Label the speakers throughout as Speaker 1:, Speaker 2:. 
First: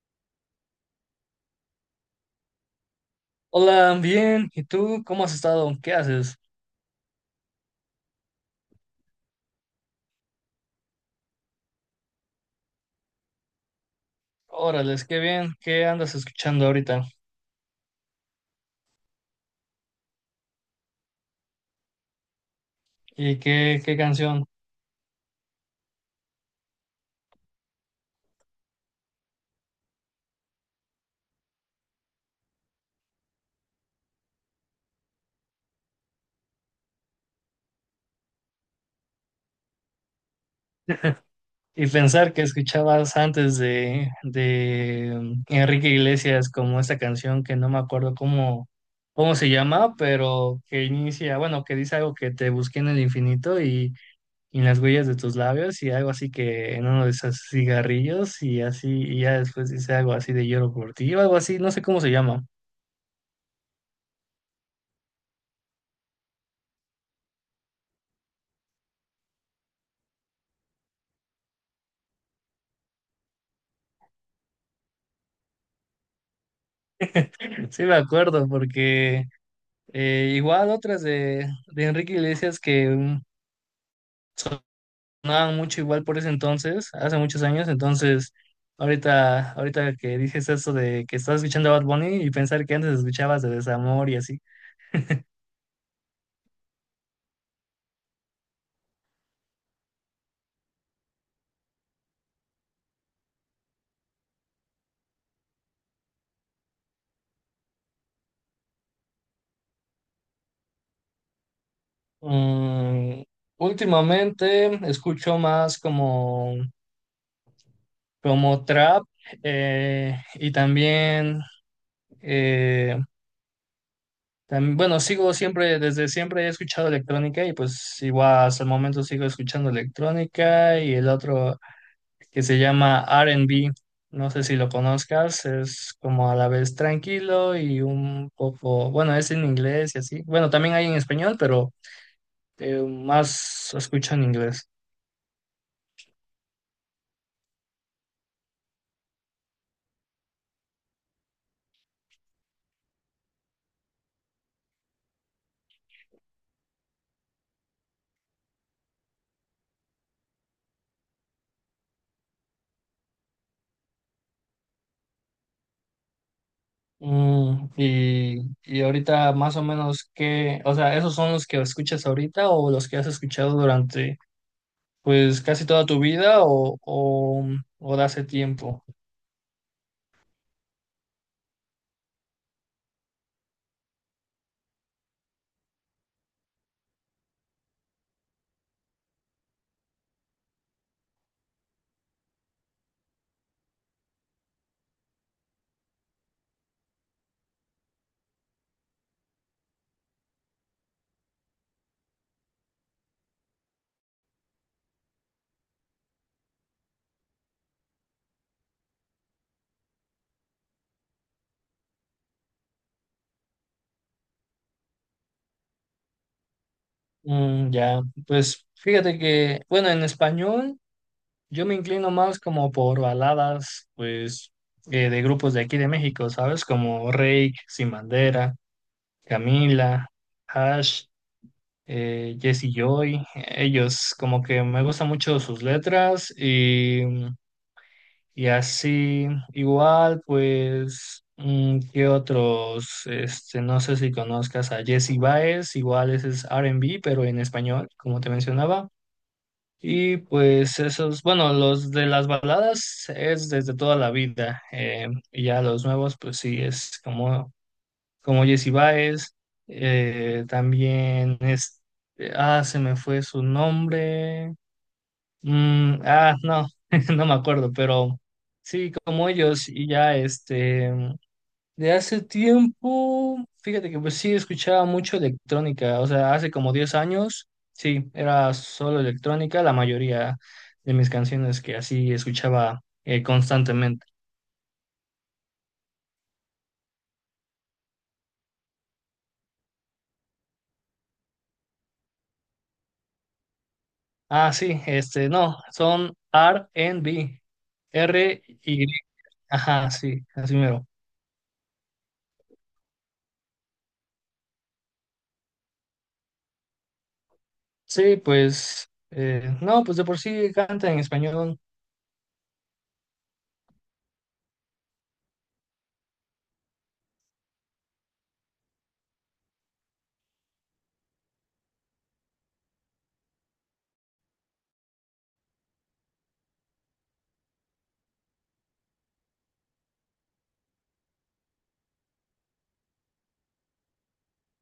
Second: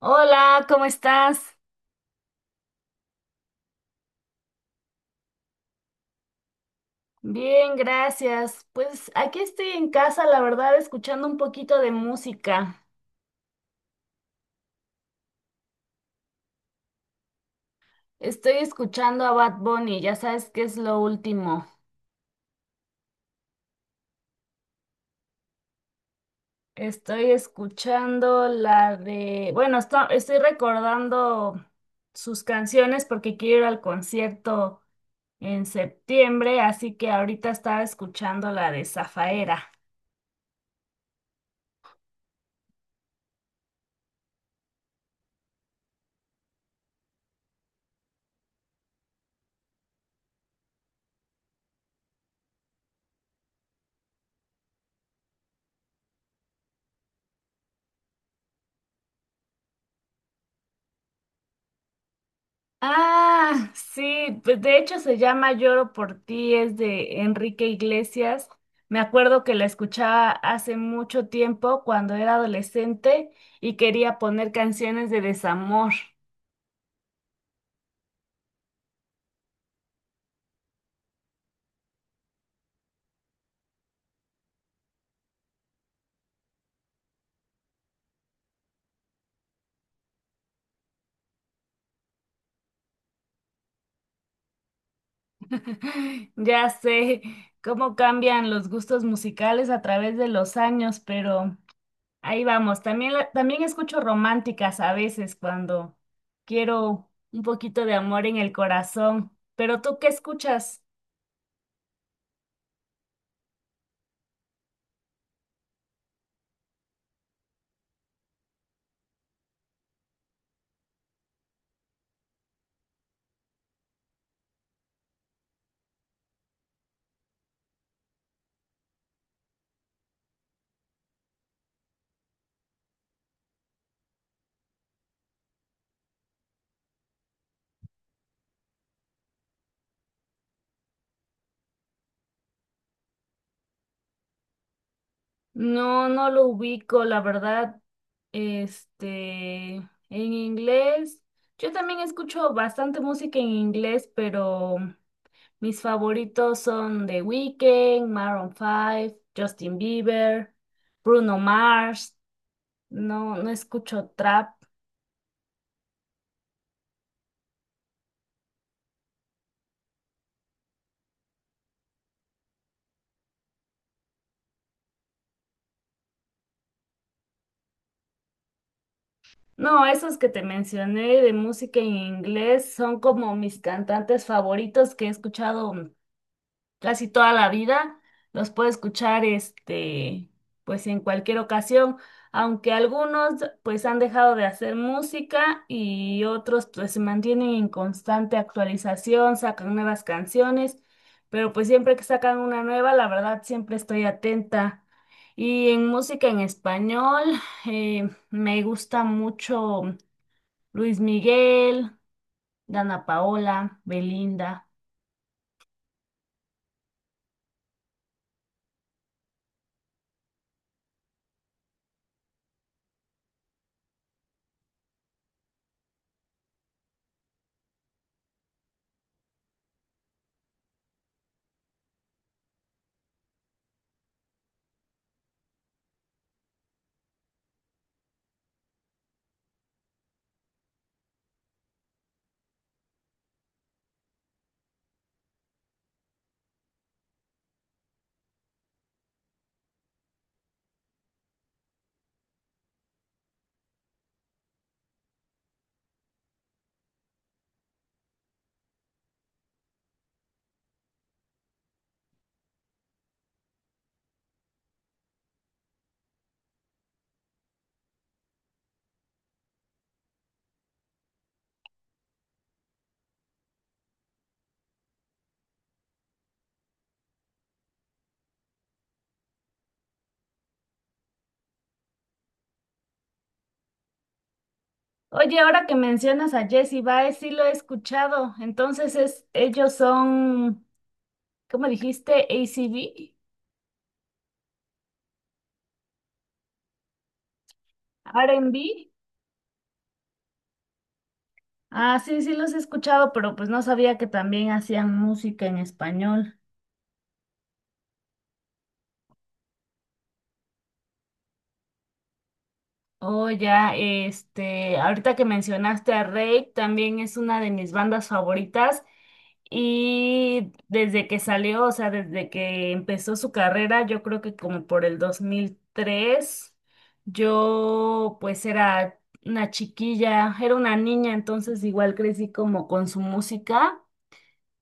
Speaker 1: Hola, ¿cómo estás?
Speaker 2: Hola, bien. ¿Y tú cómo has estado? ¿Qué haces?
Speaker 1: Bien, gracias. Pues aquí estoy en casa, la verdad, escuchando un poquito de música.
Speaker 2: Órales, qué bien. ¿Qué andas escuchando ahorita?
Speaker 1: Estoy escuchando a Bad Bunny, ya sabes qué es lo último.
Speaker 2: ¿Y qué canción?
Speaker 1: Estoy escuchando la de, bueno, estoy recordando sus canciones porque quiero ir al concierto en septiembre, así que ahorita estaba escuchando la de Zafaera.
Speaker 2: Y pensar que escuchabas antes de Enrique Iglesias como esta canción que no me acuerdo cómo se llama, pero que inicia, bueno, que dice algo que te busqué en el infinito y en las huellas de tus labios y algo así que en uno de esos cigarrillos y así, y ya después dice algo así de lloro por ti o algo así, no sé cómo se llama.
Speaker 1: Ah, sí, pues de hecho se llama Lloro por ti, es de Enrique Iglesias. Me acuerdo que la escuchaba hace mucho tiempo cuando era adolescente y quería poner canciones de desamor.
Speaker 2: Sí, me acuerdo, porque igual otras de Enrique Iglesias que sonaban mucho igual por ese entonces, hace muchos años, entonces ahorita que dices eso de que estás escuchando a Bad Bunny y pensar que antes escuchabas de Desamor y así.
Speaker 1: Ya sé cómo cambian los gustos musicales a través de los años, pero ahí vamos. También, también escucho románticas a veces cuando quiero un poquito de amor en el corazón. Pero ¿tú qué escuchas?
Speaker 2: Mm, últimamente escucho más como trap, y también... eh, bueno, sigo siempre, desde siempre he escuchado electrónica y pues igual hasta el momento sigo escuchando electrónica y el otro que se llama R&B, no sé si lo conozcas, es como a la vez tranquilo y un poco, bueno, es en inglés y así. Bueno, también hay en español, pero más escucho en inglés.
Speaker 1: No, no lo ubico, la verdad. Este, en inglés, yo también escucho bastante música en inglés, pero mis favoritos son The Weeknd, Maroon 5, Justin Bieber, Bruno Mars. No, no escucho trap.
Speaker 2: Y ahorita más o menos que, o sea, ¿esos son los que escuchas ahorita o los que has escuchado durante pues casi toda tu vida, o, de hace tiempo?
Speaker 1: No, esos que te mencioné de música en inglés son como mis cantantes favoritos que he escuchado casi toda la vida, los puedo escuchar este, pues en cualquier ocasión, aunque algunos pues han dejado de hacer música y otros pues se mantienen en constante actualización, sacan nuevas canciones, pero pues siempre que sacan una nueva, la verdad siempre estoy atenta. Y en música en español, me gusta mucho Luis Miguel, Dana Paola, Belinda.
Speaker 2: Ya, pues fíjate que, bueno, en español yo me inclino más como por baladas, pues, de grupos de aquí de México, ¿sabes? Como Reik, Sin Bandera, Camila, Hash, Jesse Joy. Ellos, como que me gustan mucho sus letras y así. Igual, pues, ¿qué otros? Este, no sé si conozcas a Jesse Baez, igual ese es R&B, pero en español, como te mencionaba. Y pues esos, bueno, los de las baladas es desde toda la vida. Y ya los nuevos, pues sí, es como Jesse Baez. También es, ah, se me fue su nombre. Ah, no, no me acuerdo, pero sí, como ellos, y ya este, de hace tiempo, fíjate que pues sí escuchaba mucho electrónica, o sea, hace como 10 años, sí, era solo electrónica, la mayoría de mis canciones que así escuchaba constantemente.
Speaker 1: Oye, ahora que mencionas a Jessie Baez, sí lo he escuchado. Entonces es, ellos son, ¿cómo dijiste? ACB,
Speaker 2: Ah, sí, este, no, son R&B, R-Y,
Speaker 1: R&B.
Speaker 2: ajá, sí, así mero.
Speaker 1: Ah, sí, sí los he escuchado, pero pues no sabía que también hacían música en español.
Speaker 2: Sí, pues, no, pues de por sí canta en español.
Speaker 1: Oh, ya, este, ahorita que mencionaste a Rake, también es una de mis bandas favoritas y desde que salió, o sea, desde que empezó su carrera, yo creo que como por el 2003, yo pues era una chiquilla, era una niña, entonces igual crecí como con su música.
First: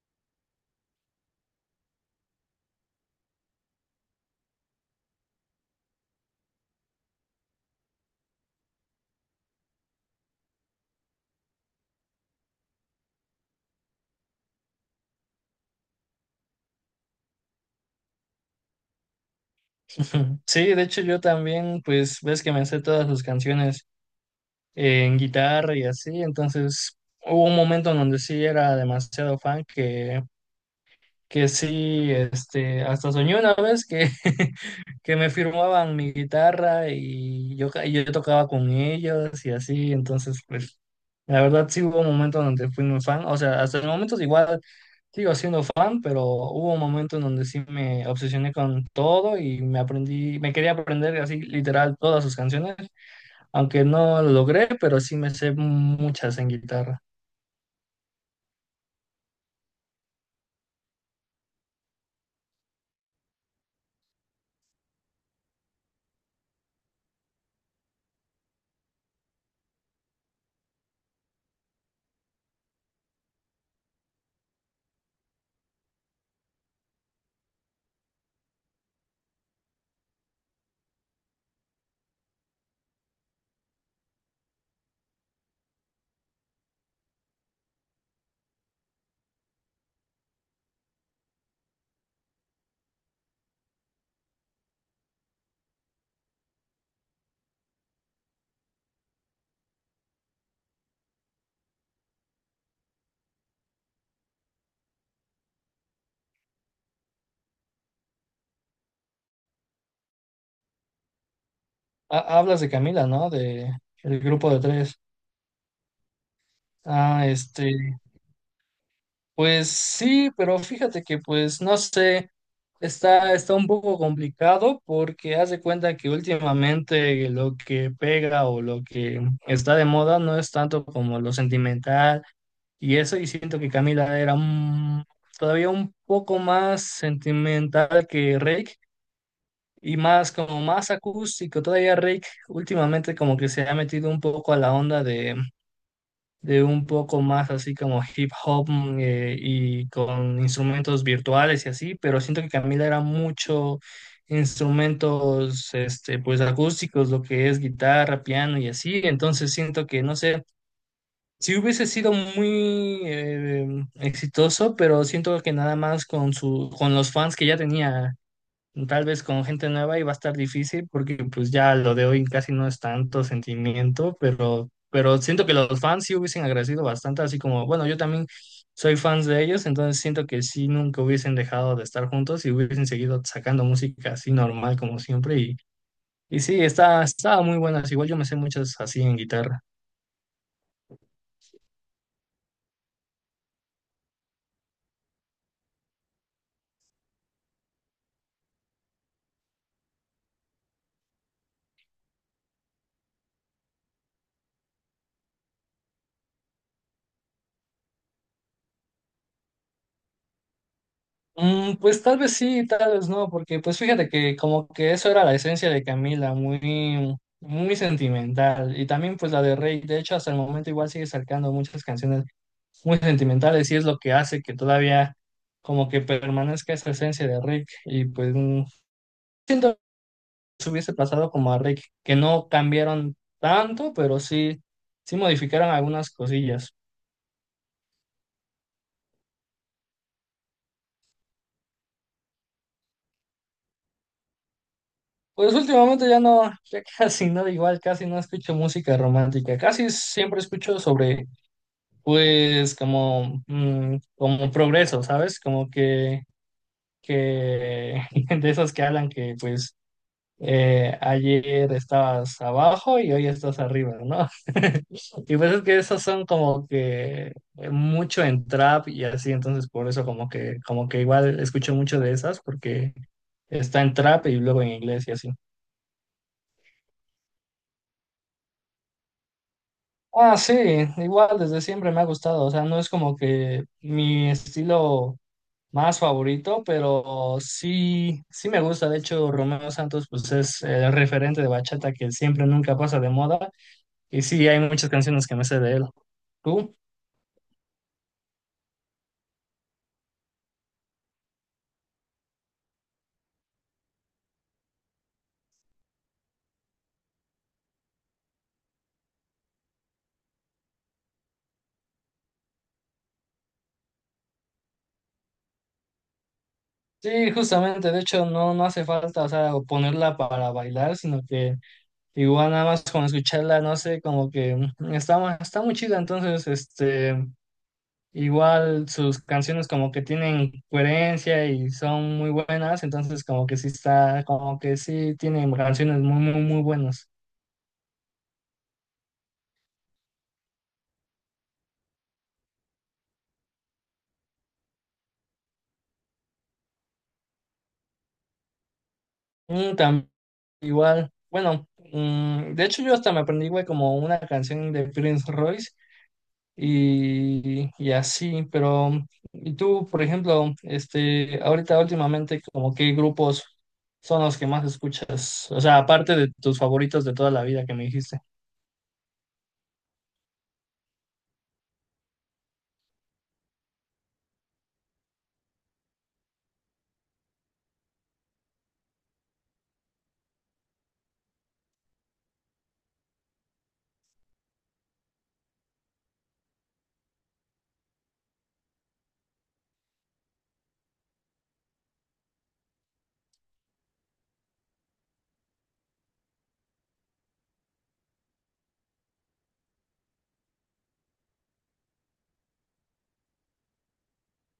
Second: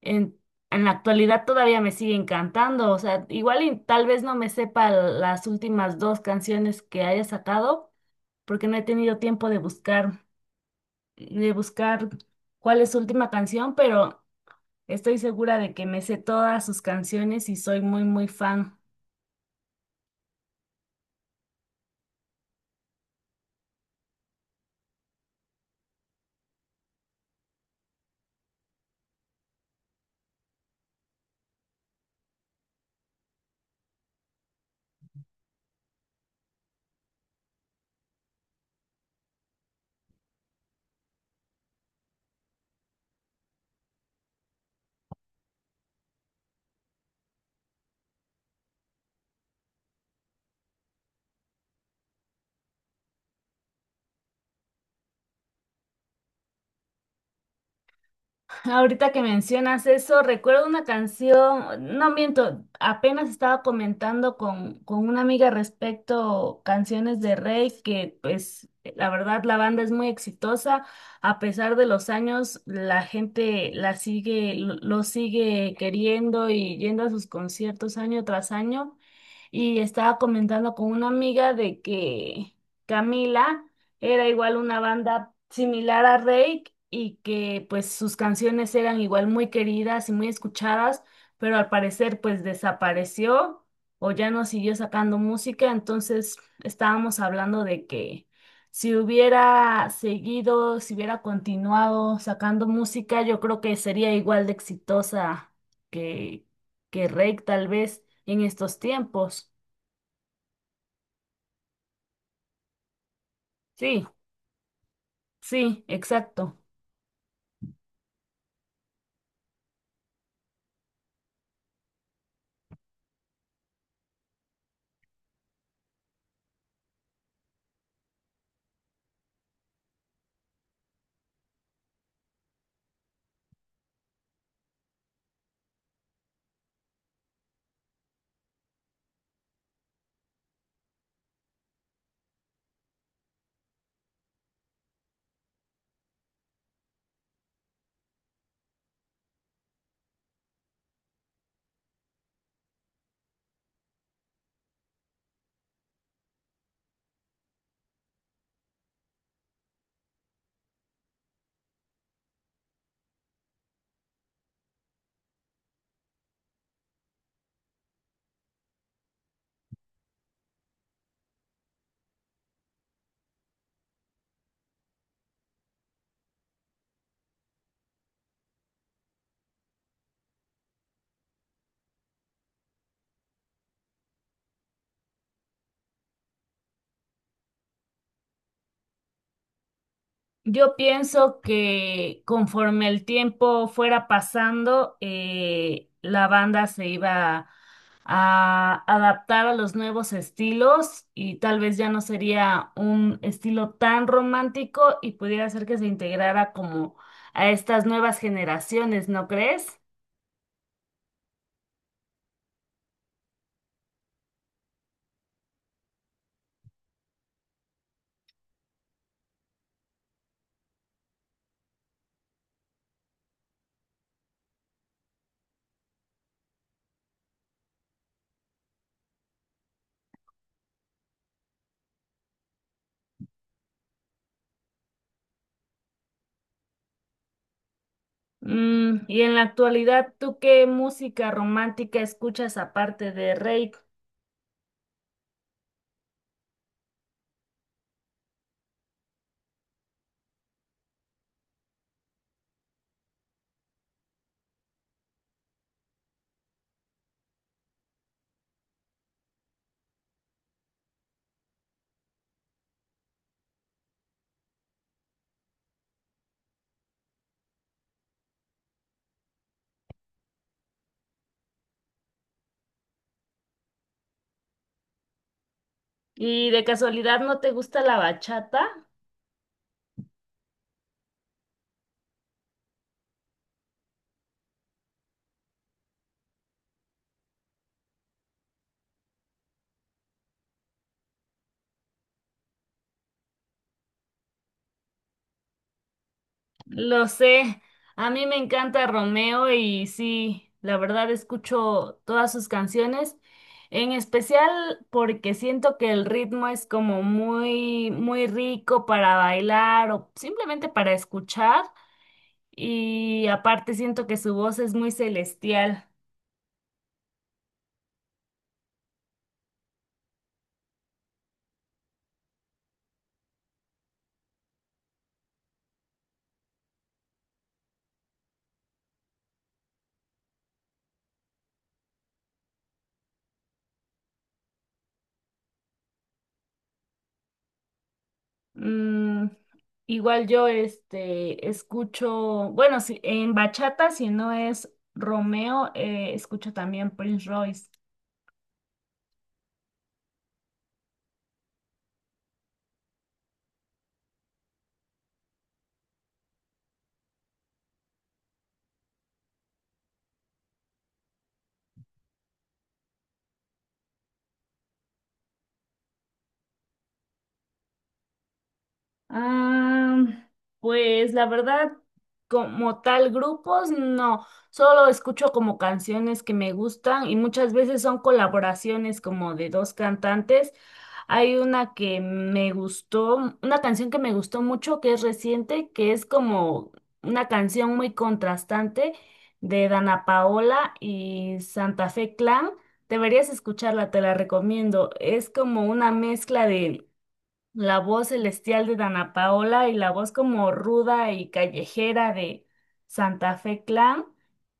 Speaker 1: En, en la actualidad todavía me sigue encantando, o sea, igual y tal vez no me sepa las últimas dos canciones que haya sacado porque no he tenido tiempo de buscar, de buscar cuál es su última canción, pero estoy segura de que me sé todas sus canciones y soy muy, muy fan.
Speaker 2: Ujú. Sí, de hecho yo también, pues ves que me sé todas sus canciones en guitarra y así, entonces hubo un momento en donde sí era demasiado fan que sí, este, hasta soñé una vez que, que me firmaban mi guitarra y yo, y yo tocaba con ellos y así, entonces pues la verdad sí hubo un momento donde fui muy fan, o sea, hasta el momento igual sigo siendo fan, pero hubo un momento en donde sí me obsesioné con todo y me aprendí, me quería aprender así literal todas sus canciones, aunque no lo logré, pero sí me sé muchas en guitarra.
Speaker 1: Ahorita que mencionas eso, recuerdo una canción, no miento, apenas estaba comentando con una amiga respecto canciones de Rey, que pues la verdad la banda es muy exitosa, a pesar de los años la gente la sigue, lo sigue queriendo y yendo a sus conciertos año tras año. Y estaba comentando con una amiga de que Camila era igual una banda similar a Rake y que pues sus canciones eran igual muy queridas y muy escuchadas, pero al parecer pues desapareció o ya no siguió sacando música, entonces estábamos hablando de que si hubiera seguido, si hubiera continuado sacando música, yo creo que sería igual de exitosa que Rake tal vez en estos tiempos.
Speaker 2: Hablas de Camila, ¿no? De
Speaker 1: Sí,
Speaker 2: el grupo de tres.
Speaker 1: sí, exacto.
Speaker 2: Ah, este, pues sí, pero fíjate que pues no sé, está un poco complicado porque haz de cuenta que últimamente lo que pega o lo que está de moda no es tanto como lo sentimental y eso, y siento que Camila era todavía un poco más sentimental que Rake y más como más acústico, todavía Rake últimamente como que se ha metido un poco a la onda de un poco más así como hip hop, y con instrumentos virtuales y así, pero siento que Camila era mucho instrumentos, este, pues acústicos, lo que es guitarra, piano y así, entonces siento que no sé, si hubiese sido muy exitoso, pero siento que nada más con los fans que ya tenía. Tal vez con gente nueva y va a estar difícil porque pues ya lo de hoy casi no es tanto sentimiento, pero siento que los fans sí hubiesen agradecido bastante, así como, bueno, yo también soy fans de ellos, entonces siento que sí nunca hubiesen dejado de estar juntos y hubiesen seguido sacando música así normal como siempre y sí, estaba muy buenas, igual yo me sé muchas así en guitarra.
Speaker 1: Yo pienso que conforme el tiempo fuera pasando, la banda se iba a adaptar a los nuevos estilos y tal vez ya no sería un estilo tan romántico y pudiera ser que se integrara como a estas nuevas generaciones, ¿no crees?
Speaker 2: Pues tal vez sí, tal vez no, porque pues fíjate que como que eso era la esencia de Camila, muy, muy sentimental. Y también pues la de Rey, de hecho hasta el momento igual sigue sacando muchas canciones muy sentimentales y es lo que hace que todavía como que permanezca esa esencia de Rick. Y pues siento que se hubiese pasado como a Rick, que no cambiaron tanto, pero sí, sí modificaron algunas cosillas.
Speaker 1: Y en la actualidad, ¿tú qué música romántica escuchas aparte de rey?
Speaker 2: Pues últimamente ya no, ya casi no, igual casi no escucho música romántica, casi siempre escucho sobre, pues, como, como progreso, ¿sabes? Como que de esos que hablan que, pues, ayer estabas abajo y hoy estás arriba, ¿no? Y pues es que esos son como que mucho en trap y así, entonces por eso como que igual escucho mucho de esas porque está en trap y luego en inglés y así.
Speaker 1: ¿Y de casualidad no te gusta la bachata?
Speaker 2: Ah, sí, igual desde siempre me ha gustado, o sea, no es como que mi estilo más favorito, pero sí, sí me gusta, de hecho, Romeo Santos pues es el referente de bachata que siempre nunca pasa de moda y sí, hay muchas canciones que me sé de él. ¿Tú?
Speaker 1: Lo sé, a mí me encanta Romeo y sí, la verdad escucho todas sus canciones, en especial porque siento que el ritmo es como muy, muy rico para bailar o simplemente para escuchar y aparte siento que su voz es muy celestial.
Speaker 2: Sí, justamente, de hecho, no, no hace falta, o sea, ponerla para bailar, sino que igual nada más con escucharla, no sé, como que está muy chida, entonces, este... Igual sus canciones como que tienen coherencia y son muy buenas, entonces como que sí está, como que sí tienen canciones muy, muy, muy buenas.
Speaker 1: Mm, Igual yo este escucho, bueno, si, en bachata si no es Romeo, escucho también Prince Royce.
Speaker 2: Mm, tam- Igual, bueno, de hecho yo hasta me aprendí, güey, como una canción de Prince Royce y así, pero, y tú, por ejemplo, este, ahorita últimamente, como qué grupos son los que más escuchas, o sea, aparte de tus favoritos de toda la vida que me dijiste.
Speaker 1: Ah, pues la verdad, como tal, grupos no, solo escucho como canciones que me gustan y muchas veces son colaboraciones como de dos cantantes. Hay una que me gustó, una canción que me gustó mucho que es reciente, que es como una canción muy contrastante de Dana Paola y Santa Fe Clan. Deberías escucharla, te la recomiendo. Es como una mezcla de la voz celestial de Dana Paola y la voz como ruda y callejera de Santa Fe Clan.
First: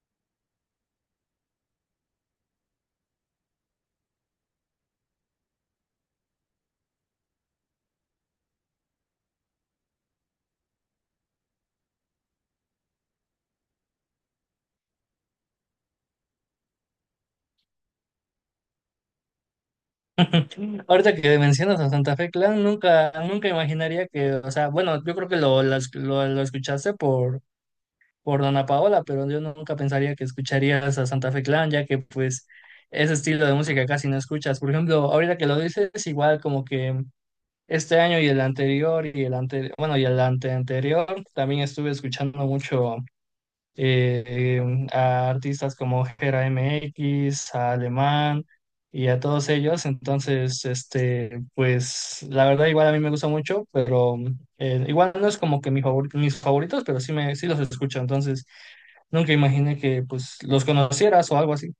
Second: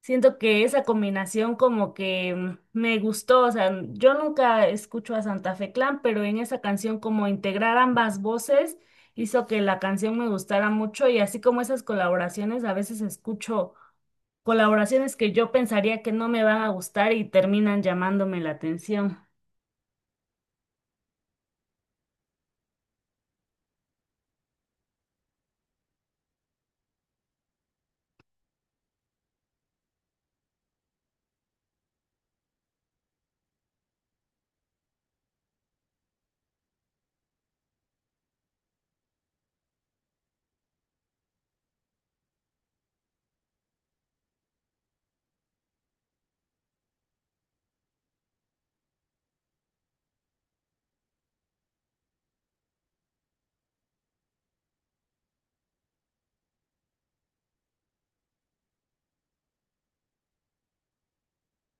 Speaker 1: Siento que esa combinación como que me gustó, o sea, yo nunca escucho a Santa Fe Clan, pero en esa canción como integrar ambas voces hizo que la canción me gustara mucho y así como esas colaboraciones, a veces escucho colaboraciones que yo pensaría que no me van a gustar y terminan llamándome la atención.
Speaker 2: Ahorita que mencionas a Santa Fe Clan, nunca, nunca imaginaría que, o sea, bueno, yo creo que lo escuchaste por Dana Paola, pero yo nunca pensaría que escucharías a Santa Fe Clan, ya que pues ese estilo de música casi no escuchas. Por ejemplo, ahorita que lo dices, igual como que este año y el anterior, bueno, y el anteanterior, también estuve escuchando mucho a artistas como Gera MX, a Alemán y a todos ellos. Entonces, este, pues la verdad igual a mí me gusta mucho, pero igual no es como que mi mis favoritos, pero sí, sí los escucho. Entonces, nunca imaginé que pues los conocieras o algo así.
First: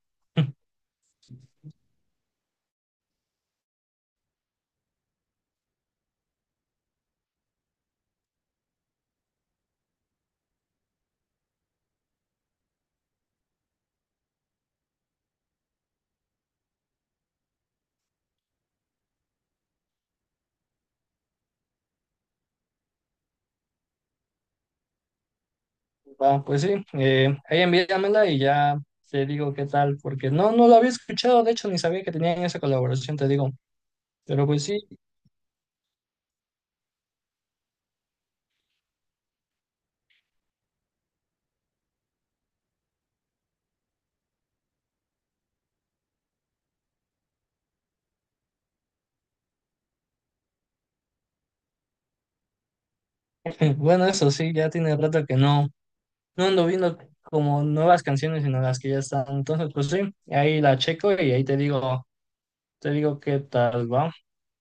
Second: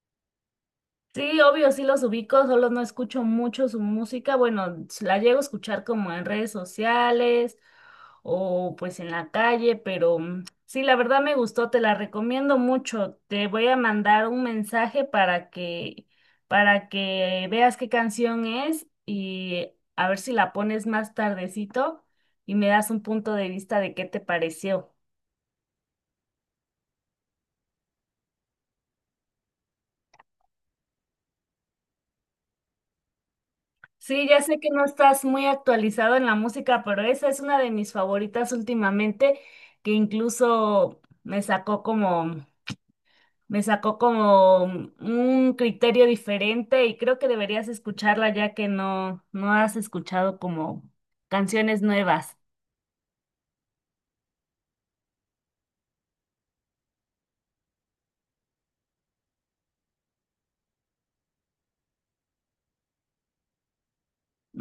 Speaker 1: Sí, obvio, sí los ubico, solo no escucho mucho su música. Bueno, la llego a escuchar como en redes sociales o pues en la calle, pero mm, sí, la verdad me gustó, te la recomiendo mucho. Te voy a mandar un mensaje para que veas qué canción es y a ver si la pones más tardecito y me das un punto de vista de qué te pareció.
Speaker 2: Va, pues sí, ahí envíamela y ya te digo qué tal, porque no, no lo había escuchado, de hecho, ni sabía que tenían esa colaboración, te digo.
Speaker 1: Sí, ya
Speaker 2: Pero
Speaker 1: sé
Speaker 2: pues
Speaker 1: que
Speaker 2: sí,
Speaker 1: no estás muy actualizado en la música, pero esa es una de mis favoritas últimamente, que incluso me sacó como un criterio diferente y creo que deberías escucharla ya que no, no has escuchado como canciones nuevas.
Speaker 2: bueno, eso sí, ya tiene rato que no. No ando viendo como nuevas canciones, sino las que ya están. Entonces, pues sí, ahí la checo y ahí te digo, qué tal va.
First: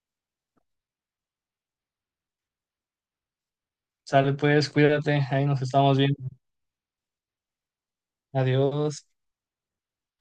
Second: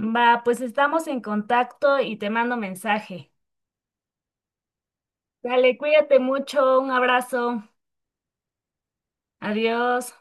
Speaker 1: Va, pues estamos en contacto y te mando mensaje.
Speaker 2: Sale pues, cuídate, ahí nos
Speaker 1: Dale,
Speaker 2: estamos
Speaker 1: cuídate
Speaker 2: viendo.
Speaker 1: mucho, un abrazo,
Speaker 2: Adiós.
Speaker 1: adiós.